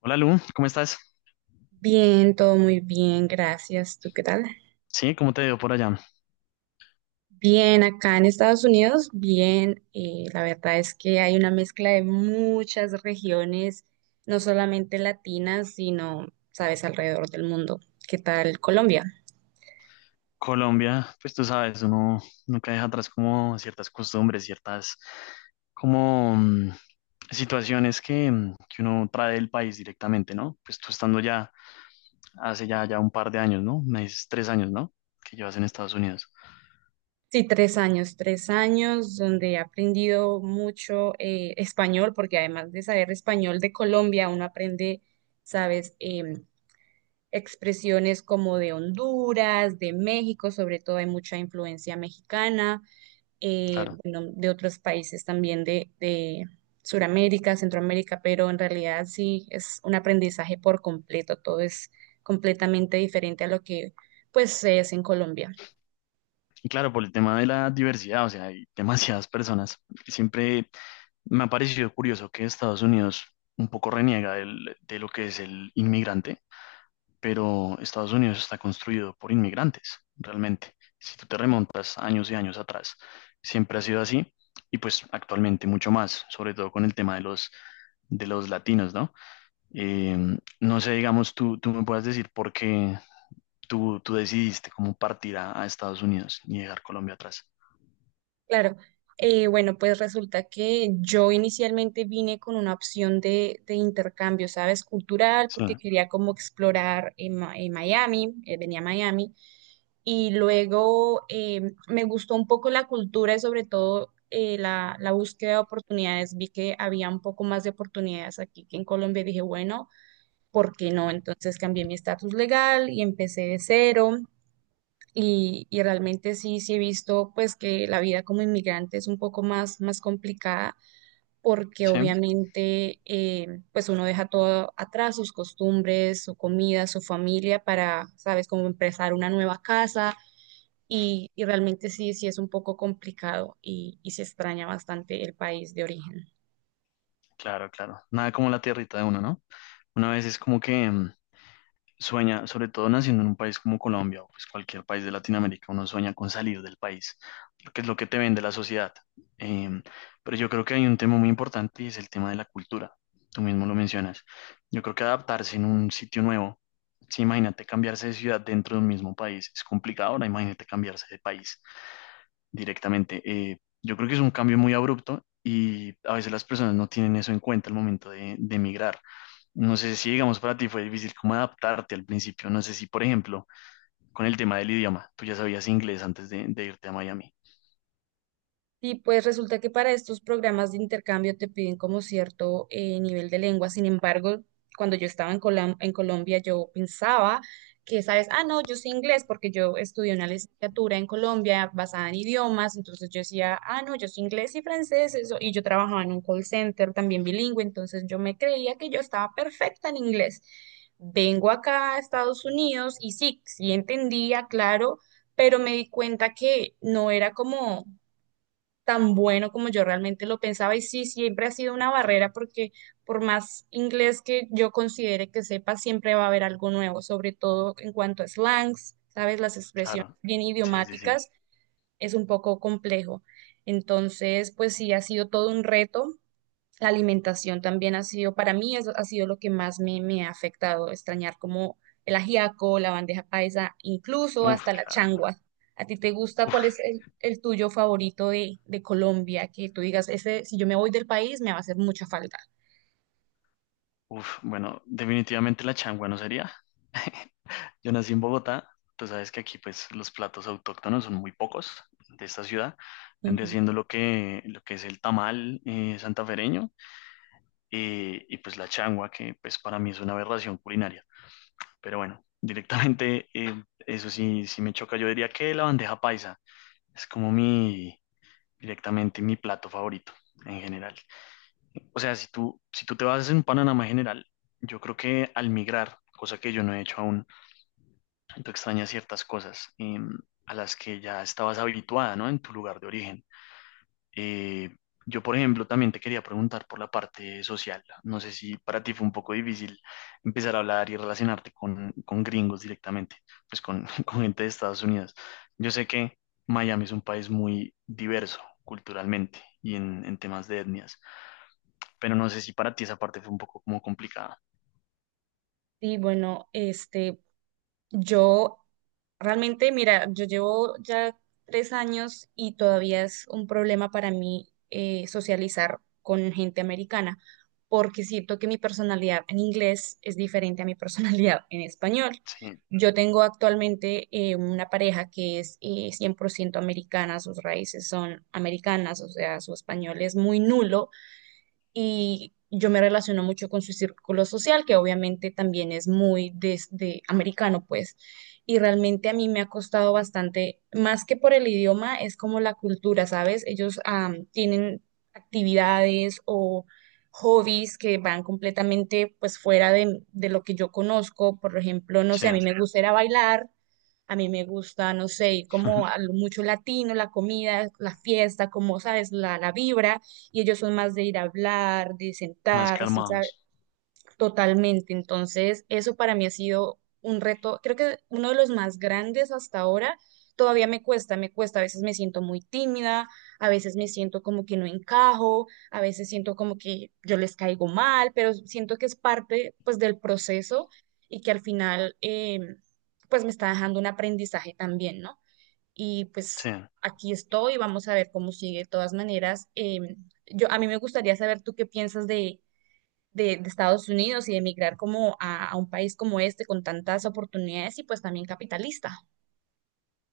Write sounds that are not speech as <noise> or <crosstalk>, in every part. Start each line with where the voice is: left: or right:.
left: Hola Lu, ¿cómo estás?
right: Bien, todo muy bien, gracias. ¿Tú qué tal?
left: Sí, ¿cómo te veo por allá?
right: Bien, acá en Estados Unidos, bien. La verdad es que hay una mezcla de muchas regiones, no solamente latinas, sino, sabes, alrededor del mundo. ¿Qué tal Colombia?
left: Colombia, pues tú sabes, uno nunca deja atrás como ciertas costumbres, ciertas como situaciones que, que uno trae del país directamente, ¿no? Pues tú estando ya hace ya un par de años, ¿no? Me dices 3 años, ¿no? Que llevas en Estados Unidos,
right: Sí, 3 años, 3 años donde he aprendido mucho español, porque además de saber español de Colombia, uno aprende, sabes, expresiones como de Honduras, de México, sobre todo hay mucha influencia mexicana,
left: claro.
right: bueno, de otros países también de Sudamérica, Centroamérica, pero en realidad sí es un aprendizaje por completo, todo es completamente diferente a lo que pues se es en Colombia.
left: Y claro, por el tema de la diversidad, o sea, hay <laughs> demasiadas personas. Siempre me ha parecido curioso que Estados Unidos un poco reniega de lo que es el inmigrante, pero Estados Unidos está construido por inmigrantes, realmente. Si tú te remontas años y años atrás, siempre ha sido así y pues actualmente mucho más, sobre todo con el tema de los latinos, ¿no? Eh, no sé, digamos, tú me puedas decir por qué tú decidiste cómo partir a Estados Unidos y dejar Colombia atrás.
right: Claro, bueno, pues resulta que yo inicialmente vine con una opción de intercambio, ¿sabes? Cultural,
left: Sí,
right: porque quería como explorar en Miami, venía a Miami y luego me gustó un poco la cultura y sobre todo la búsqueda de oportunidades. Vi que había un poco más de oportunidades aquí que en Colombia y dije, bueno, ¿por qué no? Entonces cambié mi estatus legal y empecé de cero. Y realmente sí, sí he visto pues que la vida como inmigrante es un poco más, más complicada porque
left: sí,
right: obviamente pues uno deja todo atrás, sus costumbres, su comida, su familia para, sabes, como empezar una nueva casa y realmente sí, sí es un poco complicado y se extraña bastante el país de origen.
left: claro, claro. Nada como la tierrita de uno, ¿no? Una vez es como que... sueña, sobre todo naciendo en un país como Colombia o pues cualquier país de Latinoamérica, uno sueña con salir del país, porque es lo que te vende la sociedad. Em, pero yo creo que hay un tema muy importante y es el tema de la cultura. Tú mismo lo mencionas. Yo creo que adaptarse en un sitio nuevo, si imagínate cambiarse de ciudad dentro de un mismo país, es complicado, ahora imagínate cambiarse de país directamente. Yo creo que es un cambio muy abrupto y a veces las personas no tienen eso en cuenta al momento de emigrar. No sé si, digamos, para ti fue difícil como adaptarte al principio. No sé si, por ejemplo, con el tema del idioma, tú ya sabías inglés antes de irte a Miami.
right: Y pues resulta que para estos programas de intercambio te piden como cierto nivel de lengua. Sin embargo, cuando yo estaba en en Colombia, yo pensaba que, sabes, ah, no, yo sé inglés porque yo estudié una licenciatura en Colombia basada en idiomas. Entonces yo decía, ah, no, yo sé inglés y francés. Eso. Y yo trabajaba en un call center también bilingüe. Entonces yo me creía que yo estaba perfecta en inglés. Vengo acá a Estados Unidos y sí, sí entendía, claro, pero me di cuenta que no era como tan bueno como yo realmente lo pensaba. Y sí, siempre ha sido una barrera porque por más inglés que yo considere que sepa, siempre va a haber algo nuevo, sobre todo en cuanto a slangs, ¿sabes? Las expresiones
left: Claro.
right: bien
left: Sí, sí, sí.
right: idiomáticas es un poco complejo. Entonces, pues sí, ha sido todo un reto. La alimentación también ha sido, para mí eso ha sido lo que más me ha afectado, extrañar como el ajiaco, la bandeja paisa, incluso
left: Uf,
right: hasta la
left: claro.
right: changua. ¿A ti te gusta? ¿Cuál
left: Uf,
right: es el tuyo favorito de Colombia? Que tú digas, ese, si yo me voy del país, me va a hacer mucha falta.
left: uf. Bueno, definitivamente la changua no sería. Yo nací en Bogotá. Tú sabes que aquí, pues, los platos autóctonos son muy pocos de esta ciudad. Vendría
right: Ujú.
left: siendo lo que es el tamal santafereño y, pues, la changua, que, pues, para mí es una aberración culinaria. Pero bueno, directamente, eso sí, sí me choca. Yo diría que la bandeja paisa es como mi, directamente mi plato favorito en general. O sea, si tú, si tú te vas en un panorama general, yo creo que al migrar, cosa que yo no he hecho aún, tú extrañas ciertas cosas a las que ya estabas habituada, ¿no? En tu lugar de origen. Eh, yo, por ejemplo, también te quería preguntar por la parte social. No sé si para ti fue un poco difícil empezar a hablar y relacionarte con gringos directamente, pues con, <laughs> con gente de Estados Unidos. Yo sé que Miami es un país muy diverso culturalmente y en temas de etnias, pero no sé si para ti esa parte fue un poco como complicada.
right: Sí, bueno, yo realmente, mira, yo llevo ya 3 años y todavía es un problema para mí socializar con gente americana, porque siento que mi personalidad en inglés es diferente a mi <laughs> personalidad en español.
left: Sí,
right: Yo tengo actualmente una pareja que es 100% americana, sus raíces son americanas, o sea, su español es muy nulo y yo me relaciono mucho con su círculo social, que obviamente también es muy de americano, pues. Y realmente a mí me ha costado bastante, más que por el idioma, es como la cultura, ¿sabes? Ellos tienen actividades o hobbies que van completamente pues fuera de lo que yo conozco. Por ejemplo, no
left: sí,
right: sé, a mí me gusta ir a bailar, a mí me gusta, no sé, ir como
left: <laughs>
right: a lo mucho latino, la comida, la fiesta, como, ¿sabes? La vibra y ellos son más de ir a hablar, de
left: más
right: sentarse, ¿sabe?
left: calmados.
right: Totalmente. Entonces, eso para mí ha sido un reto, creo que uno de los más grandes hasta ahora. Todavía me cuesta, a veces me siento muy tímida, a veces me siento como que no encajo, a veces siento como que yo les caigo mal, pero siento que es parte pues del proceso y que al final pues me está dejando un aprendizaje también, ¿no? Y
left: Sí,
right: pues aquí estoy, vamos a ver cómo sigue. De todas maneras, a mí me gustaría saber tú qué piensas de Estados Unidos y de emigrar como a un país como este con tantas oportunidades y pues también capitalista.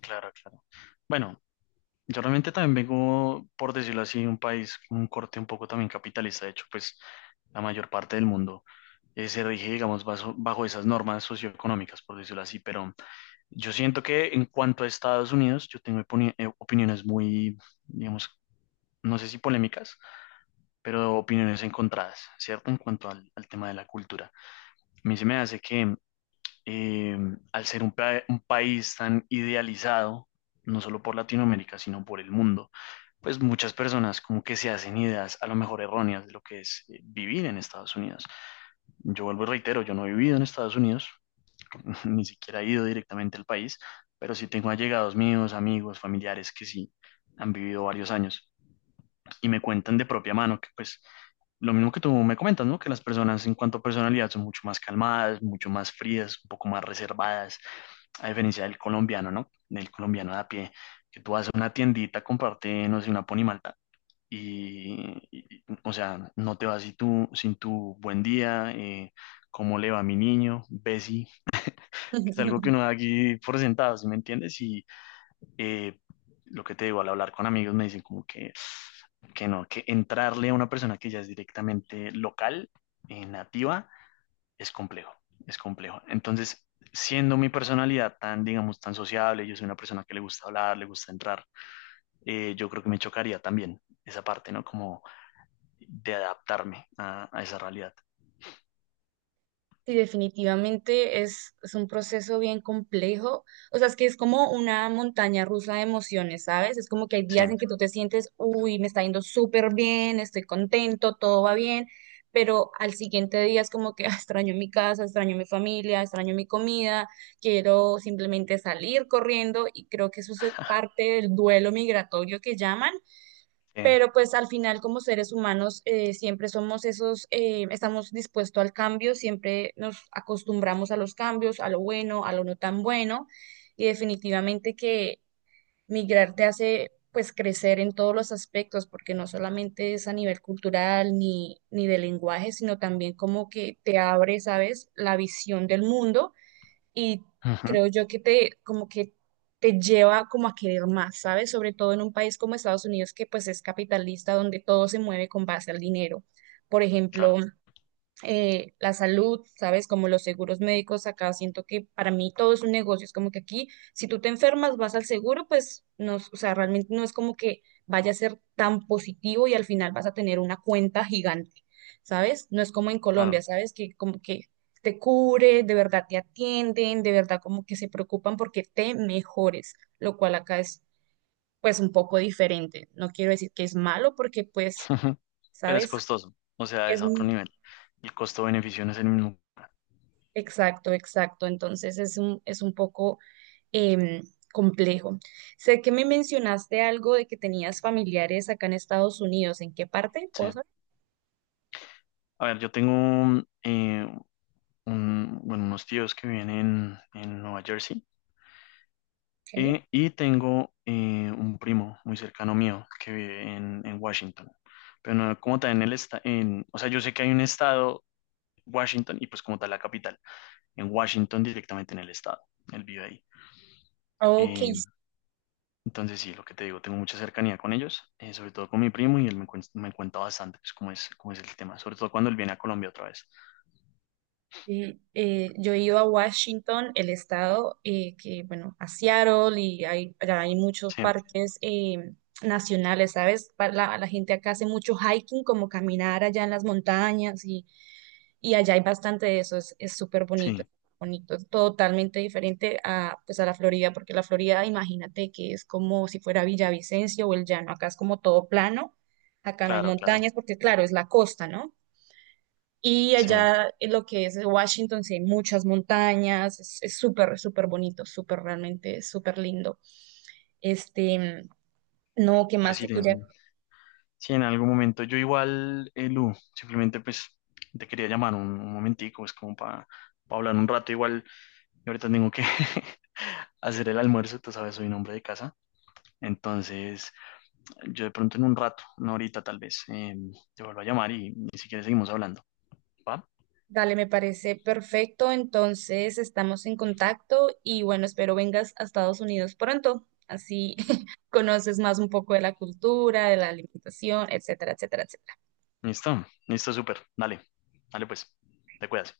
left: claro, claro. Bueno, yo realmente también vengo, por decirlo así, de un país con un corte un poco también capitalista. De hecho, pues la mayor parte del mundo se rige, digamos, bajo esas normas socioeconómicas, por decirlo así. Pero yo siento que en cuanto a Estados Unidos, yo tengo opiniones muy, digamos, no sé si polémicas, pero opiniones encontradas, ¿cierto? En cuanto al, al tema de la cultura. A mí se me hace que eh, al ser un país tan idealizado, no solo por Latinoamérica, sino por el mundo, pues muchas personas como que se hacen ideas a lo mejor erróneas de lo que es vivir en Estados Unidos. Yo vuelvo y reitero, yo no he vivido en Estados Unidos, <laughs> ni siquiera he ido directamente al país, pero sí tengo allegados míos, amigos, familiares que sí han vivido varios años y me cuentan de propia mano que pues lo mismo que tú me comentas, ¿no? Que las personas en cuanto a personalidad son mucho más calmadas, mucho más frías, un poco más reservadas, a diferencia del colombiano, ¿no? Del colombiano de a pie, que tú vas a una tiendita, comparte, no sé, una ponimalta y, o sea, no te vas sin tu, sin tu buen día, cómo le va a mi niño, Bessie, que es algo que
right: <laughs>
left: uno da aquí por sentado, ¿sí me entiendes? Y eh, lo que te digo, al hablar con amigos me dicen como que no, que entrarle a una persona que ya es directamente local, nativa, es complejo, es complejo. Entonces, siendo mi personalidad tan, digamos, tan sociable, yo soy una persona que le gusta hablar, le gusta entrar, yo creo que me chocaría también esa parte, ¿no? Como de adaptarme a esa realidad.
right: Sí, definitivamente es un proceso bien complejo. O sea, es que es como una montaña rusa de emociones, ¿sabes? Es como que hay
left: Sí,
right: días en que tú te sientes, uy, me está yendo súper bien, estoy contento, todo va bien, pero al siguiente día es como que <laughs> "Ah, extraño mi casa, extraño mi familia, extraño mi comida, quiero simplemente salir corriendo" y creo que eso es parte del duelo migratorio que llaman.
left: sí.
right: Pero pues al final como seres humanos siempre somos esos, estamos dispuestos al cambio, siempre nos acostumbramos a los cambios, a lo bueno, a lo no tan bueno, y definitivamente que migrar te hace pues crecer en todos los aspectos, porque no solamente es a nivel cultural ni de lenguaje, sino también como que te abre, ¿sabes?, la visión del mundo y
left: Ujú,
right: creo yo que te como que te lleva como a querer más, ¿sabes? Sobre todo en un país como Estados Unidos que pues es capitalista donde todo se mueve con base al dinero. Por ejemplo,
left: claro,
right: la salud, ¿sabes? Como los seguros médicos acá, siento que para mí todo es un negocio, es como que aquí, si tú te enfermas, vas al seguro, pues no, o sea, realmente no es como que vaya a ser tan positivo y al final vas a tener una cuenta gigante, ¿sabes? No es como en Colombia,
left: claro.
right: ¿sabes? Que como que te cubre, de verdad te atienden, de verdad como que se preocupan porque te mejores, lo cual acá es pues un poco diferente. No quiero decir que es malo porque pues,
left: <laughs> Pero es
right: ¿sabes?
left: costoso, o sea, es
right: Es
left: a otro nivel. El costo-beneficio no es el mismo.
right: Exacto, exacto. Entonces es un poco em, complejo. Sé que me mencionaste algo de que tenías familiares acá en Estados Unidos. ¿En qué parte?
left: Sí.
right: ¿Puedo saber?
left: A ver, yo tengo un- bueno, unos tíos que viven en Nueva Jersey.
right: Ok.
left: Y tengo un primo muy cercano mío que vive en Washington, pero no, como tal en el estado, en, o sea, yo sé que hay un estado, Washington, y pues como tal la capital, en Washington directamente en el estado, él vive ahí.
right: Ok,
left: Eh, entonces sí, lo que te digo, tengo mucha cercanía con ellos, sobre todo con mi primo, y él me, me cuenta bastante pues, cómo es el tema, sobre todo cuando él viene a Colombia otra vez.
right: sí, yo he ido a Washington, el estado, que bueno, a Seattle y allá hay muchos
left: Sí,
right: parques nacionales, ¿sabes? La gente acá hace mucho hiking, como caminar allá en las montañas y allá hay bastante de eso, es súper bonito,
left: sí,
right: bonito, es totalmente diferente pues a la Florida, porque la Florida, imagínate que es como si fuera Villavicencio o el llano, acá es como todo plano, acá no hay
left: claro, claro,
right: montañas, porque claro, es la costa, ¿no? Y
left: sí,
right: allá en lo que es Washington, sí hay muchas montañas, es súper, súper bonito, súper realmente, súper lindo. Este, no, ¿qué
left: pues
right: más
left: sí,
right: te
left: tiene-
right: quería?
left: Sí, en algún momento. Yo igual, Lu, simplemente pues te quería llamar un momentico, es como para hablar un rato. Igual, yo ahorita tengo que <laughs> hacer el almuerzo, tú sabes, soy un hombre de casa. Entonces, yo de pronto en un rato, una horita tal vez, te vuelvo a llamar y si quieres seguimos hablando. ¿Va?
right: Dale, me parece perfecto. Entonces estamos en contacto y bueno, espero vengas a Estados Unidos pronto. Así <laughs> conoces más un poco de la cultura, de la alimentación, etcétera, etcétera, etcétera.
left: Listo, listo, súper. Dale, dale pues, te cuidas.